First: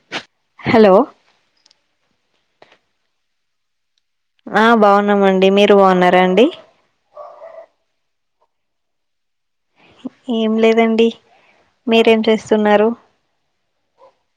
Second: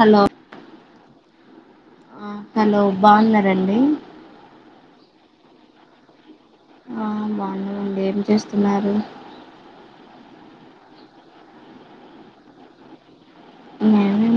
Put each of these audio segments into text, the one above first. Hello hello ఆ hello బావున్నారా అండి ఆ బావున్నామండి మీరు బావున్నారా అండి ఆ బావున్నా ఏమ్ చేస్తున్నారు ఏం లేదండి మీరేం చేస్తున్నారు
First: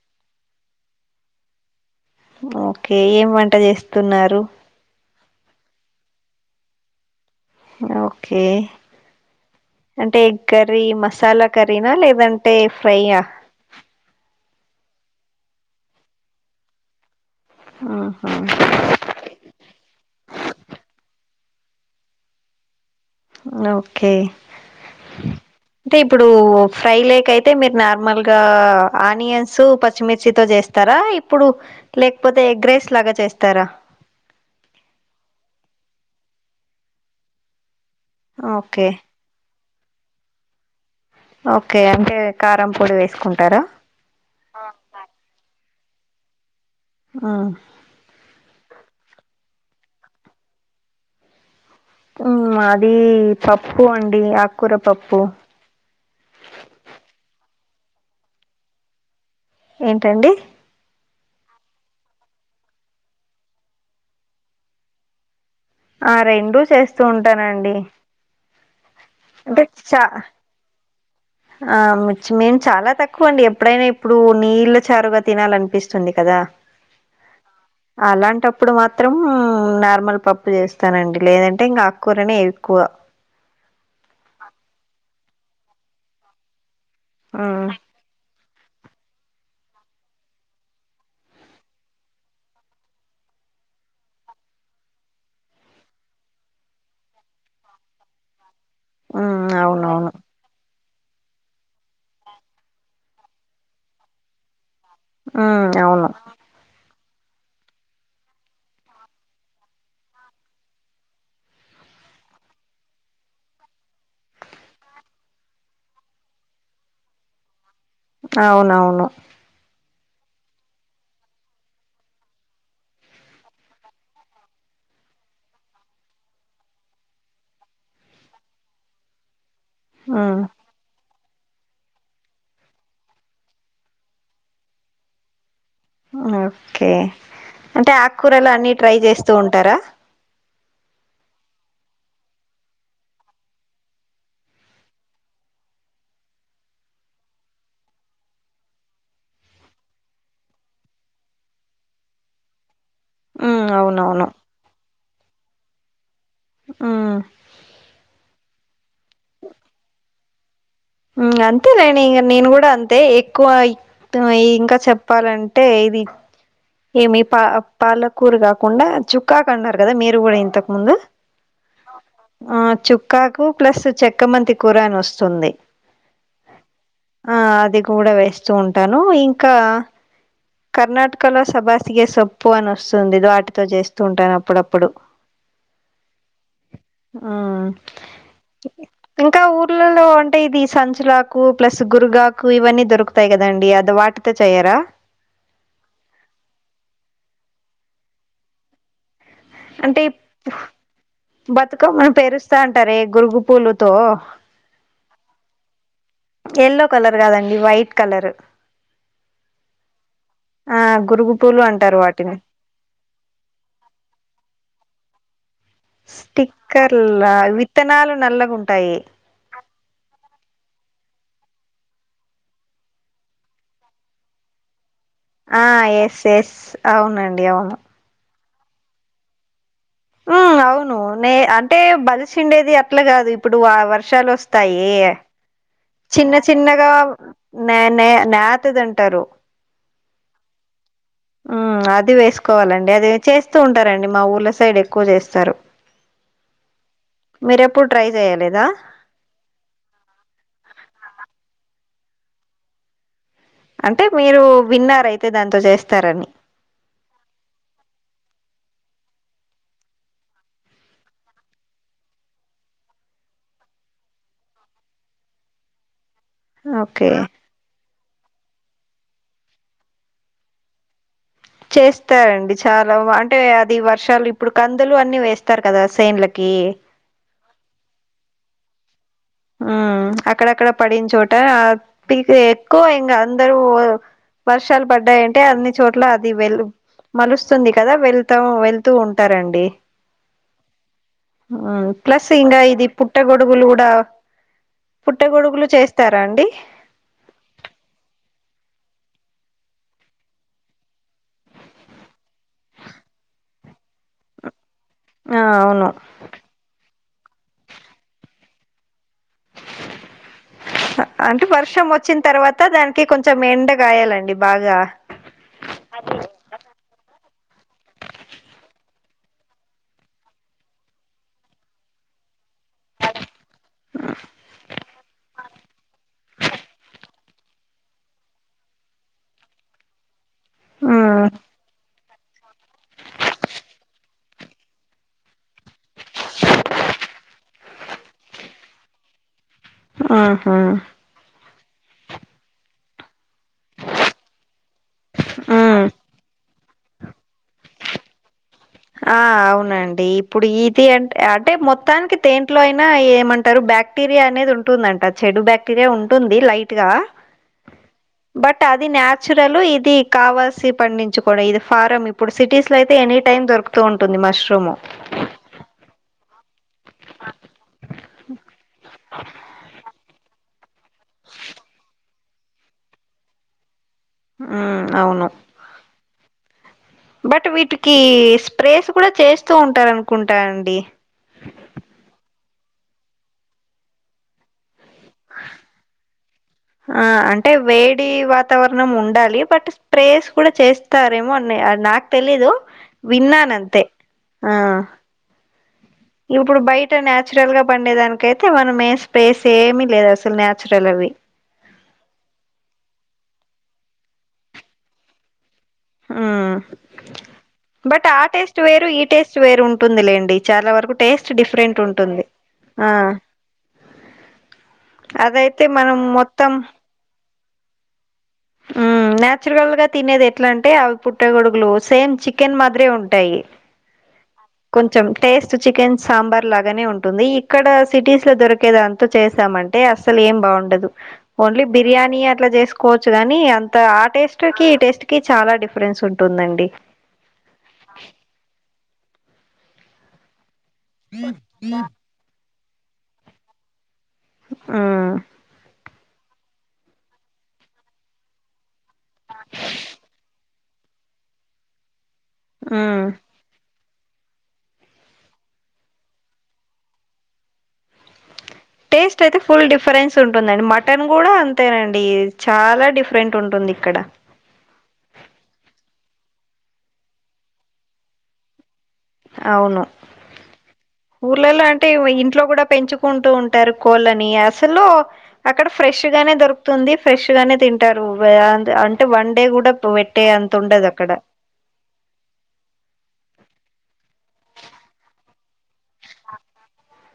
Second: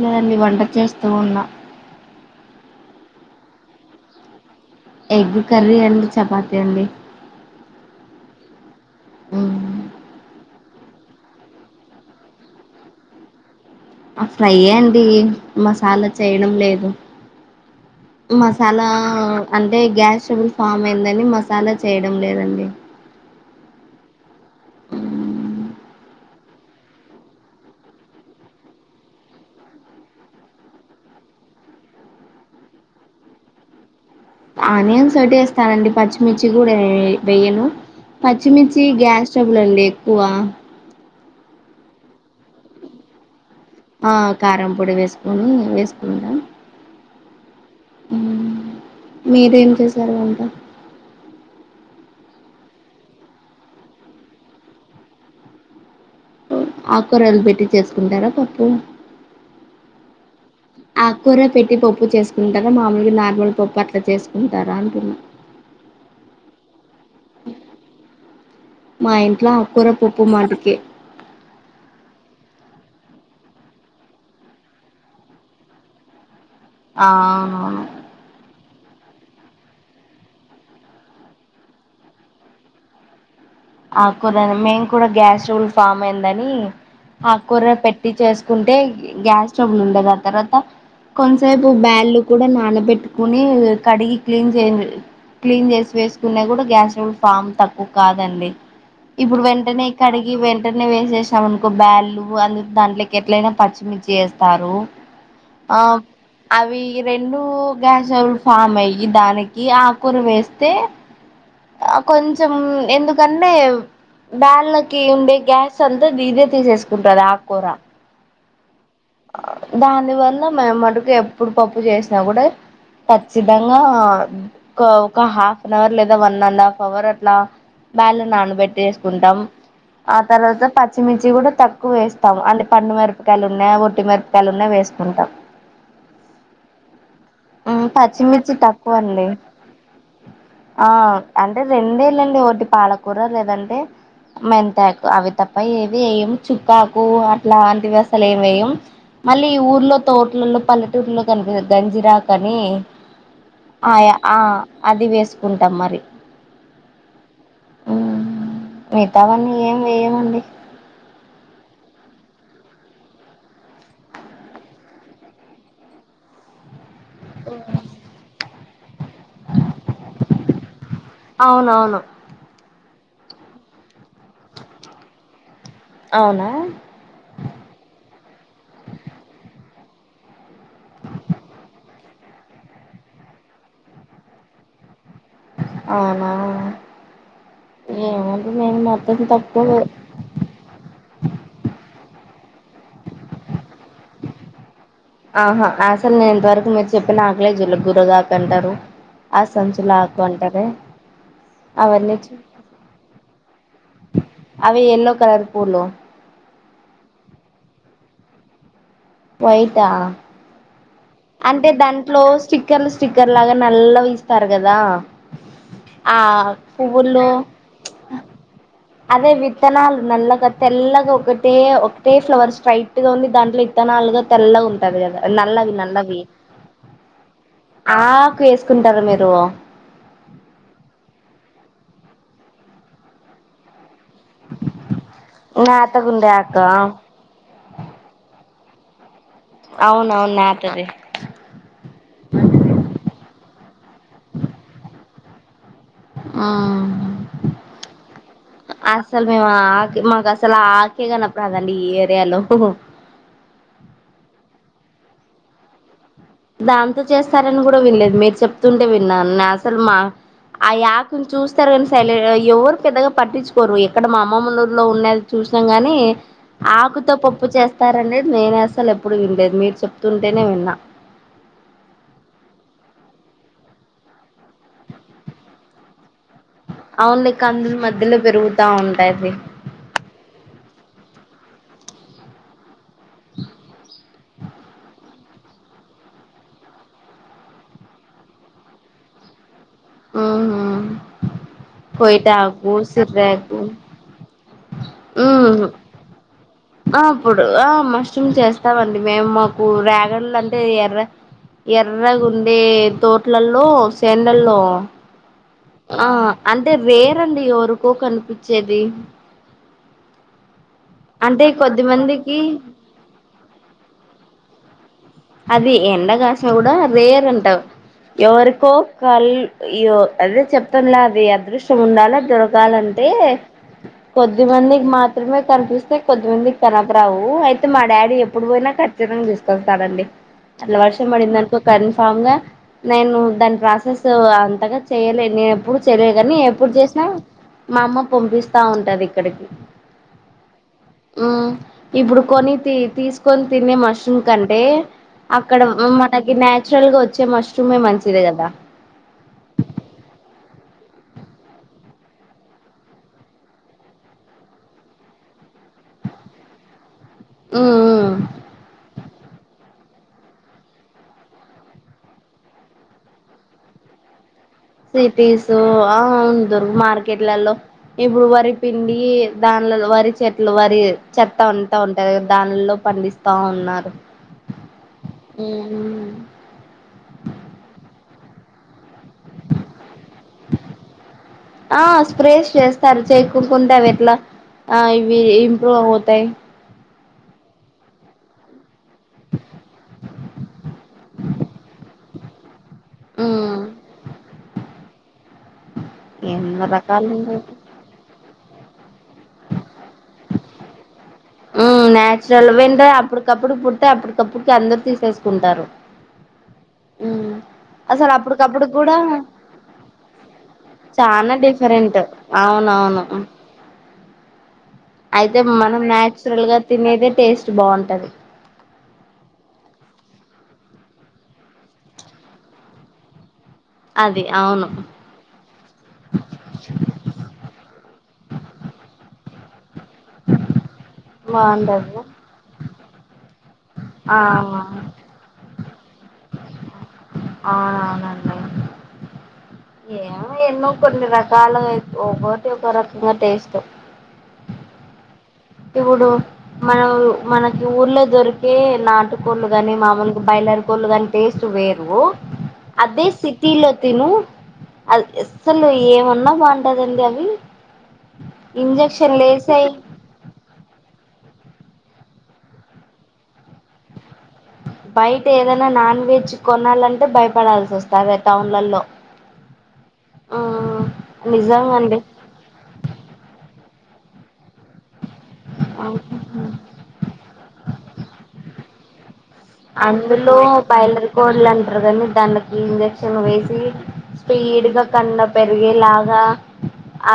నేనా అండి వంట చేస్తూ ఉన్నా ఓకే ఏం వంట చేస్తున్నారు ఎగ్ కర్రీ అండ్ చపాతీ అండి ఓకే మ్ అంటే ఎగ్ కర్రీ మసాలా కర్రీనా లేదంటే ఫ్రైయా ఫ్రై ఎ అండి మసాలా చేయడం లేదు ఆహా మసాలా అంటే గ్యాస్ ట్రబుల్ ఫామ్ అయిందని మసాలా చేయడం లేదండి ఓకే అంటే ఇప్పుడు ఫ్రై లేక్ అయితే మీరు నార్మల్ గా ఆనియన్స్ పచ్చిమిర్చితో చేస్త స్తారా ఇప్పుడు లేకపోతే ఎగ్రైస్ లాగా చేస్తారా ఆనియన్స్ ఒకటే వేస్తానండి పచ్చిమిర్చి కూడా వేయ్యను పచ్చిమిర్చి ఓకే గ్యాస్ ట్రబుల్ అండి ఎక్కువ ఓకే అంటే కారం పొడి వేసుకుంటారా కారం పొడి వేసుకొని వేసుకుందాం ఆ మీరు ఏం చేశారు వంట మాది పప్పు అండి ఆకూర పప్పు ఆకురాలు పెట్టి చేసుకుంటారా పప్పు ఏన్ టండీ ఆకూర పెట్టి పప్పు చేసుకుంటారా మామూలుగా నార్మల్ పప్పు అట్లా చేసుకుంటారా అంటున్నా ఆ రెండు చేస్తూ ఉంటానండి అంటే చా అందుకే ఆ మేము చాలా తక్కువ అండి ఎప్పుడైనా ఇప్పుడు నీళ్ళ చారుగా తినాలనిపిస్తుంది కదా ఆ ఆవును అలాంటప్పుడు మాత్రం నార్మల్ పప్పు చేస్తానండి లేదంటే ఇంకా ఆకూరనే ఎక్కువ ఆకూరని మేము కూడా గ్యాస్ ట్రబుల్ ఫామ్ అయిందని మ్మ్ ఆకూర పెట్ టి చేసుకుంటే గ్యాస్ ట్రబుల్ ఉండదు ఆ తర్వాత కొంతసేపు బ్యాల్లు కూడా నానబెట్టుకుని కడిగి క్లీన్ చేయ క్లీన్ చేసి వేసుకునే కూడా గ్యాస్ ట్రబుల్ ఫామ్ తక్కువ కాదండి ఇప్పుడు మ్మ్ వెంటనే అవునవును కడిగి ఈ వెంటనే వేసేసాం అనుకో బ్యాళ్ళు అందు దాంట్లోకి ఎట్లయినా పచ్చిమిర్చి వేస్తారు మ్మ్ అవును ఆ అవి రెండు గ్యాస్ ట్రబుల్ ఫామ్ అయి దానికి ఆకూర వేస్తే ఆ కొంచెం ఎందు సర్లే వేళ్ళకి ఉండే గ్యాస్ అంతా దీదే తీసేసుకుంటది ఆక్కూర అవునవును దాని వల్ల మేమటుకు ఎప్పుడు పప్పు చేసినా కూడా ఖచ్చితంగా ఒక ఒక హాఫ్ అన్ అవర్ లేదా వన్ అండ్ హాఫ్ అవర్ అట్లా బేల నానపెట్టేసుకుంటాం ఆ మ్మ్ తర్వాత పచ్చిమిర్చి కూడా తక్కువ వేస్తాం అంటే పండు మిరపకాయలు ఉన్నాయి ట్టి మిరపయకాయ్లున్నా వేసుకుంటాం ఓకే అంటే ఆక్కూరలు పచ్చిమిర్చి అన్ని ట్రై తక్కువ అండి చేస్తూ ఉంటారా ఆ అంటే రెండేనండి ఒకటి పాలకూర లేదంటే మెంతాకు అవి తప్ప ఏది ఎయ్యం చుక్కాకు అట్లాంటి అసలు ఏమ్ ఎయ్యం మళ్ళీ ఈ ఊర్లో తోటలలో పల్లెటూళ్లో కనిపి గంజిరాకని మ్మ్ ఆయ అవునవును ఆ అది వేసుకుంటాం మరి మ్ మిగతావన్నీ ఏం వేయమండి అంతేలేండి ఇంగ నేను కూడా అంతే ఎక్కువ త్తమయ్ ఇంకా చెప్పాలంటే ఇది ఏమి పా పాలకూర కాకుండా చు క్కాకు అన్నారు కదా మీరు కూడా ఇంతకు ముందు అవునవును ఆ చుక్కాకు ప్లస్ చెక్కమంతి కూర అని వస్తుంది అవునా ఆ అది కూడా వేస్తూ ఉంటాను ఇంకా కర్ణాటకలో సబాసిగ సొప్పు అని వస్తుంది వాటితో చేస్తూ ఉంటాను అప్పుడప్పుడు అవునా ఆ ఏమండి నేను మొత్తం ఇంకా తక్కువ ఊరుల్లలో అంటే ఇది సంచులాకు ప్లస్ గురగాకు ఇవన్నీ దొరుకుతాయి కదండీ అది వాటితో చేయరా ఆహా అసలు నేను ఇంతవరకు మీరు చెప్పిన ఆకులే జులే గురగాకు అంటారు ఆ సంచుల అంటే ఆకు అంటారే బతుకమ్మను అవన్నీ పెరుస్తా అంటారే గురుగు పూలుతో అవి ఎల్లో కలర్ పూలు ఎల్లో కలర్ కాదండి వైట్ కలరు వైటా ఆ గురుగు పూలు అంటే అంటారు దాంట్లో వాటిని స్టిక్కర్లు స్టిక్కర్ లాగా నల్లవిస్తారు కదా ఆ స్టిక్కర్ల పువ్వుల్లో విత్తనాలు నల్లగుంటాయి అదే వి త్తనాలు నల్లగా తెల్లగా ఒకటే ఒకటే ఫ్లవర్ స్ట్రైట్ గా ఉంది దాంట్లో విత్తనాలుగా తెల్లగ ఉంటాది కదా ఆ నల్లవి నల్లవి ఎస్ ఎస్ అవునండి అవును ఆకు వేసుకుంటారు మీరు హ్మ్ అవును అవునే అంటే బలిసి ఉండేది అట్లా కాదు ఇప్పుడు వర్షాలు వస్తాయి నా చిన్న చిన్నగా న నే నేతదింటారు అవునవును నేతది ఆ అది వేసుకోవాలండి అది చేస్తూ ఉంటారండి మా ఊర్ల సైడ్ ఎక్కువ చేస్తారు మీరు ఎప్పుడు ట్రై చెయలేదా అసలు మేమా ఆకే మాకు అసలు ఆకే కనపడదండి ఈ ఏరియాలో అంటే మీరు విన్నారయితే దాంతో చేస్తారని దాంతో చేస్తారని కూడా వినలేదు మీరు చెప్తుంటే విన్నాను నే అసలు మా ఆ యాకుని చూస్తారు కానీ సై ఎవరు పెద్దగా పట్టించుకోరు ఎక్కడ మా అమ్మమ్మోళ్ళ ఊరులో ఉన్నది చూసినాం గానీ ఓకే ఆకుతో పప్పు చేస్తారనేేది నేను అసలు ఎప్పుడు వినలేదు మీరు చెప్తుంటేనే విన్నా చేస్తారండి చాలా అంటే అది వర్షాలు ఇప్పుడు కందులు అన్నీ వేస్తారు కదా సేన్లకి అవునులే కందుల మధ్యలో పెరుగుతా ఉంటాయి అవి ఆ అక్కడక్కడ పడిన చోట ఎక్కువ ఇంగ అందరూ వర్షాలు పడ్డాయంటే అన్ని చోట్ల అది వెళ్ మలుస్తుంది కదా వెళ్తా వెళ్తూ ఉంటారండి ఉహు ప్లస్ ఇంగ కోయిటాకు ఇది పుట్ట సిర్రాకు గొడుగులు కూడా పుట్టగొడుగులు చేస్తారా అండి ఆ అప్పుడు ఆ మష్రూమ్స్ ఏస్తామండి మేము మాకు రేగడ్లు అంటే ఎర్ర ఎర్రగుండే తోట్లలో సెండ్లల్లో ఆ అవును ఆ అంటే రేర్ అండి ఎవరికో కనిపిచ్చేది అంటే వర్షం వచ్చిన తర్వాత దాన్ కి కొంచెం ఎండ కాయాలండి బాగా అది ఎండ కాసిన కూడా రేర్ అంటా ఎవరికో కల్ యొ అదే చెప్తాంలే అది అదృష్ట్యం ఉండాలే దొరకాలం టే కొద్ది మందికి మాత్రమే కనిపిస్తే కొద్దిమంది కనపడవు అయితే మా డాడీ ఎప్పుడు పోయినా ఖచ్చితంగా తీసుకొస్తాడండి అట్ల ఆ వర్షం అడిందనుకో కన్ఫమ్గా నేను దాని ప్రాసెస్సు అంతగా చెయలే నేను ఎప్పుడు చెయలేదు కానీ ఎప్పుడు చేసినా మా అమ్మ పంపిస్తా ఉంటది ఇక్కడికి ఆహా మ్ ఇప్పుడు కొని తి తీసుకొని తినే మష్రూమ్ కంటే అక్కడ ఆ మనకి నచురల్ గా వచ్చే మష్రూమ్ే మంచిది కదా ఆ అవునండి ఇప్పుడు ఇది అం అంటే మొత్తానికి దెంట్లో అయినా ఏమంటారు బ్యాక్ బాక్టీరియా అనేది ఉంటుందంట చెడు బ్యాక్టీరియా ఉంటుంది లైట్ గా మ్మ్ మ్మ్ బట్ అది న్యాచురల్ ఇది కావాల్సి పండించుకోవడం ఇది ఫారం ఇప్పుడు సిటీస్ లో అయితే ఎనీ టైమ్ దొరుకుతూ ఉంటుంది మష్రూమ్ సిటీసు ఆ అవ్ దోర్ మార్కెట్లలో ఇప్పుడు వరి పిండి దాన్ లలో వరి చె ట్లు వరి చెత్త అంత ఉంటాది కదా దానిలో పండిస్తా ఉన్నారు మ్ అవును మ్ బట్ వీటికి స్ప్రేస్ కూడా చేస్తూ ఉంటారు అనుకుంటా అండి ఆ స్ప్రేస్ చేస్తారు చేకోకుండ అవి ఎట్లా ఆ ఇవి ఇంప్రూవ్ అవుతాయి ఆ అంటే వేడి వా వాతావరణం ఉండాలి బట్ స్ప్రేస్ కూడా చేస్తారేమో అని నాకు తెలీదు మ్మ్ విన్నానంతే ఆ ఇప్పుడు ఎన్నో బయట రకాలు ఉంటాయి నన్చురల్ గా పండే దానికైతే మనం ఏం స్పేస్ ఏమీ లేదు అసలు నచురల్ అవి మ్ నాచురల్ వెంటే అప్పటికప్పుడుకి పుడితే అప్పటికప్పుటికి అందరు తీసేసుకుంటారు ఉమ్ మ్ బట్ అసలు ఆ టేస్ట్ అప్పటికప్పుడు వేరు కూడా ఈ టేస్ట్ వేరు ఉంటుంది లేండి చాలా వరకు టేస్ట్ డిఫరెంట్ ఉంటుంది ఆ అవునవును అయితే అదైతే మనం మొత్తం నేచ్రెల్గా తినేది టేస్ట్ బాంటది ఆ నాచురల్గా తినేది ఎట్లా అంటే అవి పుట్ట గొడుగులు సేమ్ చికెన్ మాదిరే ఉంటాయి అది అవును కొంచెం టేస్ట్ చికెన్ సాంబార్ లాగానే ఉంటుంది ఇక్కడ సిటీస్లో దొరికేదాంతో చేశామంటే అసలేం బాగుండదు ఓన్లీ బాగుంటది బిర్యానీ అట్లా చేసుకోవచ్చు కానీ అ త ఆ టేస్ట్కి ఈ టేస్ట్కి చాలా డిఫరెన్స్ ఉంటుందండి ఆ అవునండి ఏమో ఎన్నో కొన్ని రకాలై ఒక్కొటి ఒకోరకంగా టేస్ట్ ఆ ఇప్పుడు మన మనకి ఊర్లో దొర్ టే నాటు కోళ్ళు కాని మామూలు బైలర్ కోళ్ళు కాని టేస్ట్ వేరు ఉమ్ అదే సిటీలో తిను అ అస్సలు ఏమన్నా బాగుంటదండి అవి టేస్ట్ ఇంజక్షన్లు అయితే ఫుల్ వేసాయి డిఫరెన్స్ ఉంటుందండి మటన్ కూడా అంతేనండి చాలా డిఫరెంట్ ఉంటుంది ఇక్కడ బయట ఏదైనా నాన్వెజ్ కొనాలంటే భయపడాల్సి వస్తుంది అదే టౌన్లలో అవును ఊర్లలో అంటే నిజంగండి ఇవి ఇ ఇంట్లో కూడా పెంచుకుంటూ ఉంటారు కోళ్ళని అసలు అక్కడ ఫ్రెష్ గానే దొరుకు ంది ఫ్రెష్ గానే తింటారు అంటే వన్ డే కూడా పెట్టే అందులో అంత ఉండదు అక్కడ బాయిలర్కొల్లు అంటరు కానీ దానికి ఇంజక్షన్ వేసి స్పీడ్గా కండ పెరిగేలాగా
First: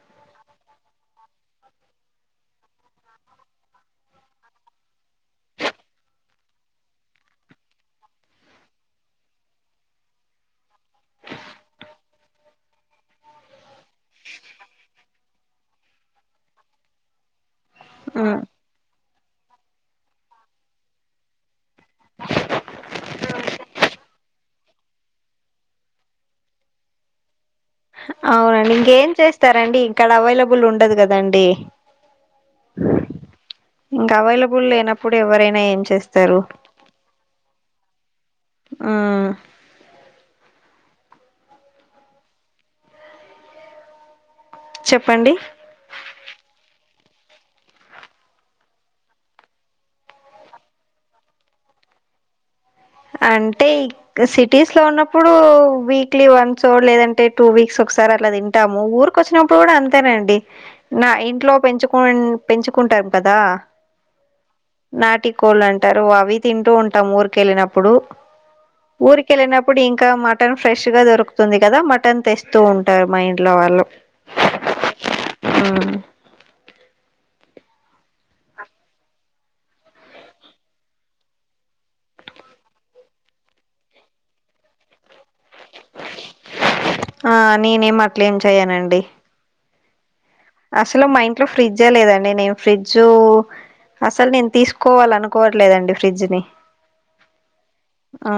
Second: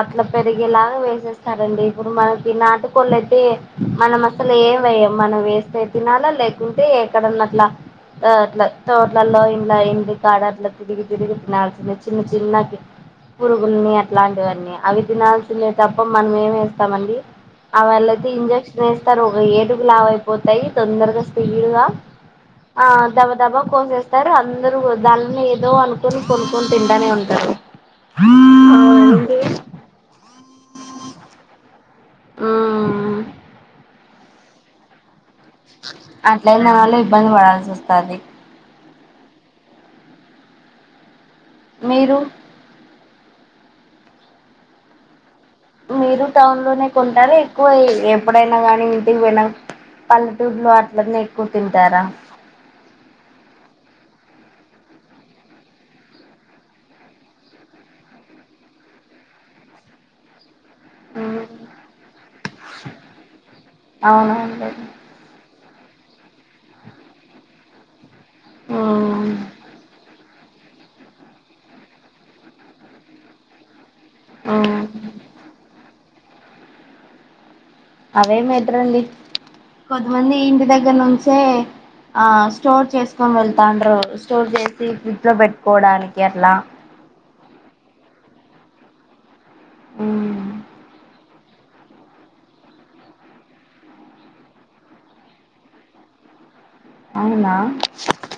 అట్లా పెరిగేలాగా వేసేస్తారండి ఇప్పుడు మనకి నాటుకోడ్లైతే మనం అసలు ఏవేయం మనం వేస్తే తినాలా లేకుంటే ఎక్కడ అట్లా అట్లా తోట్లలో ఇంల ఇండి కాడ అట్లా తిరిగి తిరిగి తినాల్సిందే చిన్న చిన్నకి పురుగులని అలాంటివన్నీ అవి తినాల్సిందేతప్ప మనం ఏమైస్తామండి ఆ వాళ్ళయితే ఉమ్, ఇంజక్షన్ వేస్తారు ఒక ఏడుగు లావయిపోతాయి తొందరగా స్పీడ్గా ఆ దబదబా కోసేస్తారు అందరుూ దానిని ఏదో అనుకుొని కొనుక్కొని తింటనే ఉంటారు అవునండి ఇంకేం అవునండి. చేస్తారండి ఇక్కడా అవైలబుల్ ఉండదు కదండి ఆ ఇంకా అవైలబుల్ లేనప్పుడు ఎవరైనా ఏం చేస్తారు అట్లయిన వాళ్ళు ఇబ్బంది పడాల్సి వస్తది ఆ మీరు చెప్పండి మీరు టౌన్లోనే కొంటారా ఎక్కువ ఎప్పుడైనా గానీ ఇంటికి పోయినా పల్లెటూరులో అట్లన్న ఎక్కువ తింటారా అంటే సిటీస్లో ఉన్నప్పుడు వీక్లీ ఓన్సో లేదంటే టూ వీక్స్ ఒకసారి అలా తింటాము ఊరు కొచ్చినప్పుడు కూడా అంతేనండి నా ఇంట్లో పెంచుకు పెంచుకుంటాం కదా అవునండి నాటి కోళ్ళు అంటారు అవి తింటూ ఉంటాం ఊరికెళ్ళినప్పుడు మ్మ్ ఉరికెళ్ళినపుడు ఇంకా మా మటన్ ఫ్రెష్గా దొరుకుతుంది కదా మటన్ తెస్తూ ఉంటారు మా ఇంట్లో వాళ్ళు ఆ మ్మ్. అవే మెడ్రండి కొద్దిమంది ఇంటి దగ్గర నుంచే ఆ స్టోర్ చేసుకొని వెళ్తాండ్ర స్టోర్ చేసి ఫ్రిడ్జ్ లో పెట్టుకోవడానికి అట్లా ఆ నేనేమి అట్లే ఏం చెయ్యనండి ఆ అసలు మా ఇంట్లో ఫ్రిడ్జ లేదండి నేను ఫ్రిడ్జ్ అసలు నేను తీసుకోవాల అనుకోవట్లేదండి ఫ్రిడ్జ్ ని అవునా ఆ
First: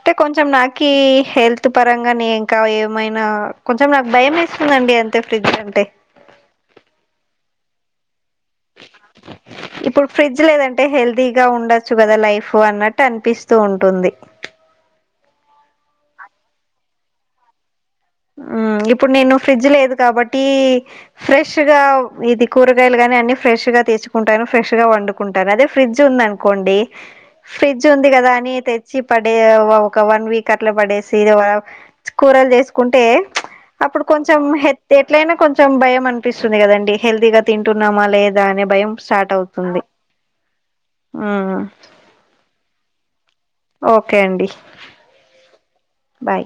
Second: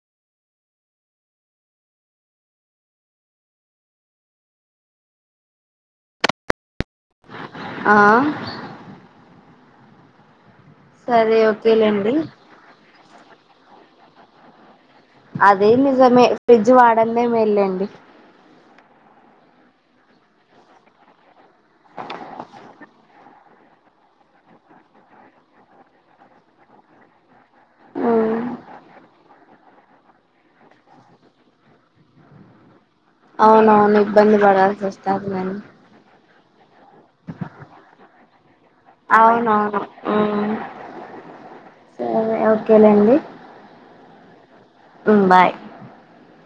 అంటే కొంచెం నాకీ హెల్త్ పరంగా ని ఇంకా ఏమైనా కొంచెం నాకు భయం ఎస్తుందండి అ ఫ్రిడ్జ్ అంటే ఆ ఇప్పుడు ఫ్రిడ్జ్ లేదంటే సరే హెల్దీగా ఉండొచ్చు ఓకేలేండి కదా లైఫ్ పో అన్నట్టు అనిపిస్తూ ఉంటుంది అదే నిజమే ఫ్రిడ్జ్ వాడందే మెల్లెండి ఆ ఇప్పుడు నేను ఫ్రిడ్జ్ లేదు కాబట్టి ఫ్రెష్ కరెక్ట్ గా ఇది కూరగాయలు గాని అన్ని ఫ్రెష్ గా తేచుకుంటాను ఫ్రెష్ గా వండుకుంటాను అదే ఫ్రిడ్జ్ ఉంది అనుకోండి ఫ్రిడ్జ్ ఉంది కదా అని తెచ్చి పడే ఒక వన్ వీక్ అట్లా పడే సి సీదవ కూరలు చేసుకుంటే అవునవును అప్పుడు ఇబ్బంది కొంచెం పడాల్సి వస్తాది ఎట్లయినా మరి కొంచెం భయం అనిపిస్తుంది కదండి హెల్దీగా తింటున్నామా లేదా అనే భయం స్టార్ట్ అవుతుంది అవునవును ఆ ఉ ఓకే లేండి ఓకే అండి ఉమ్మ్ బాయ్ బాయ్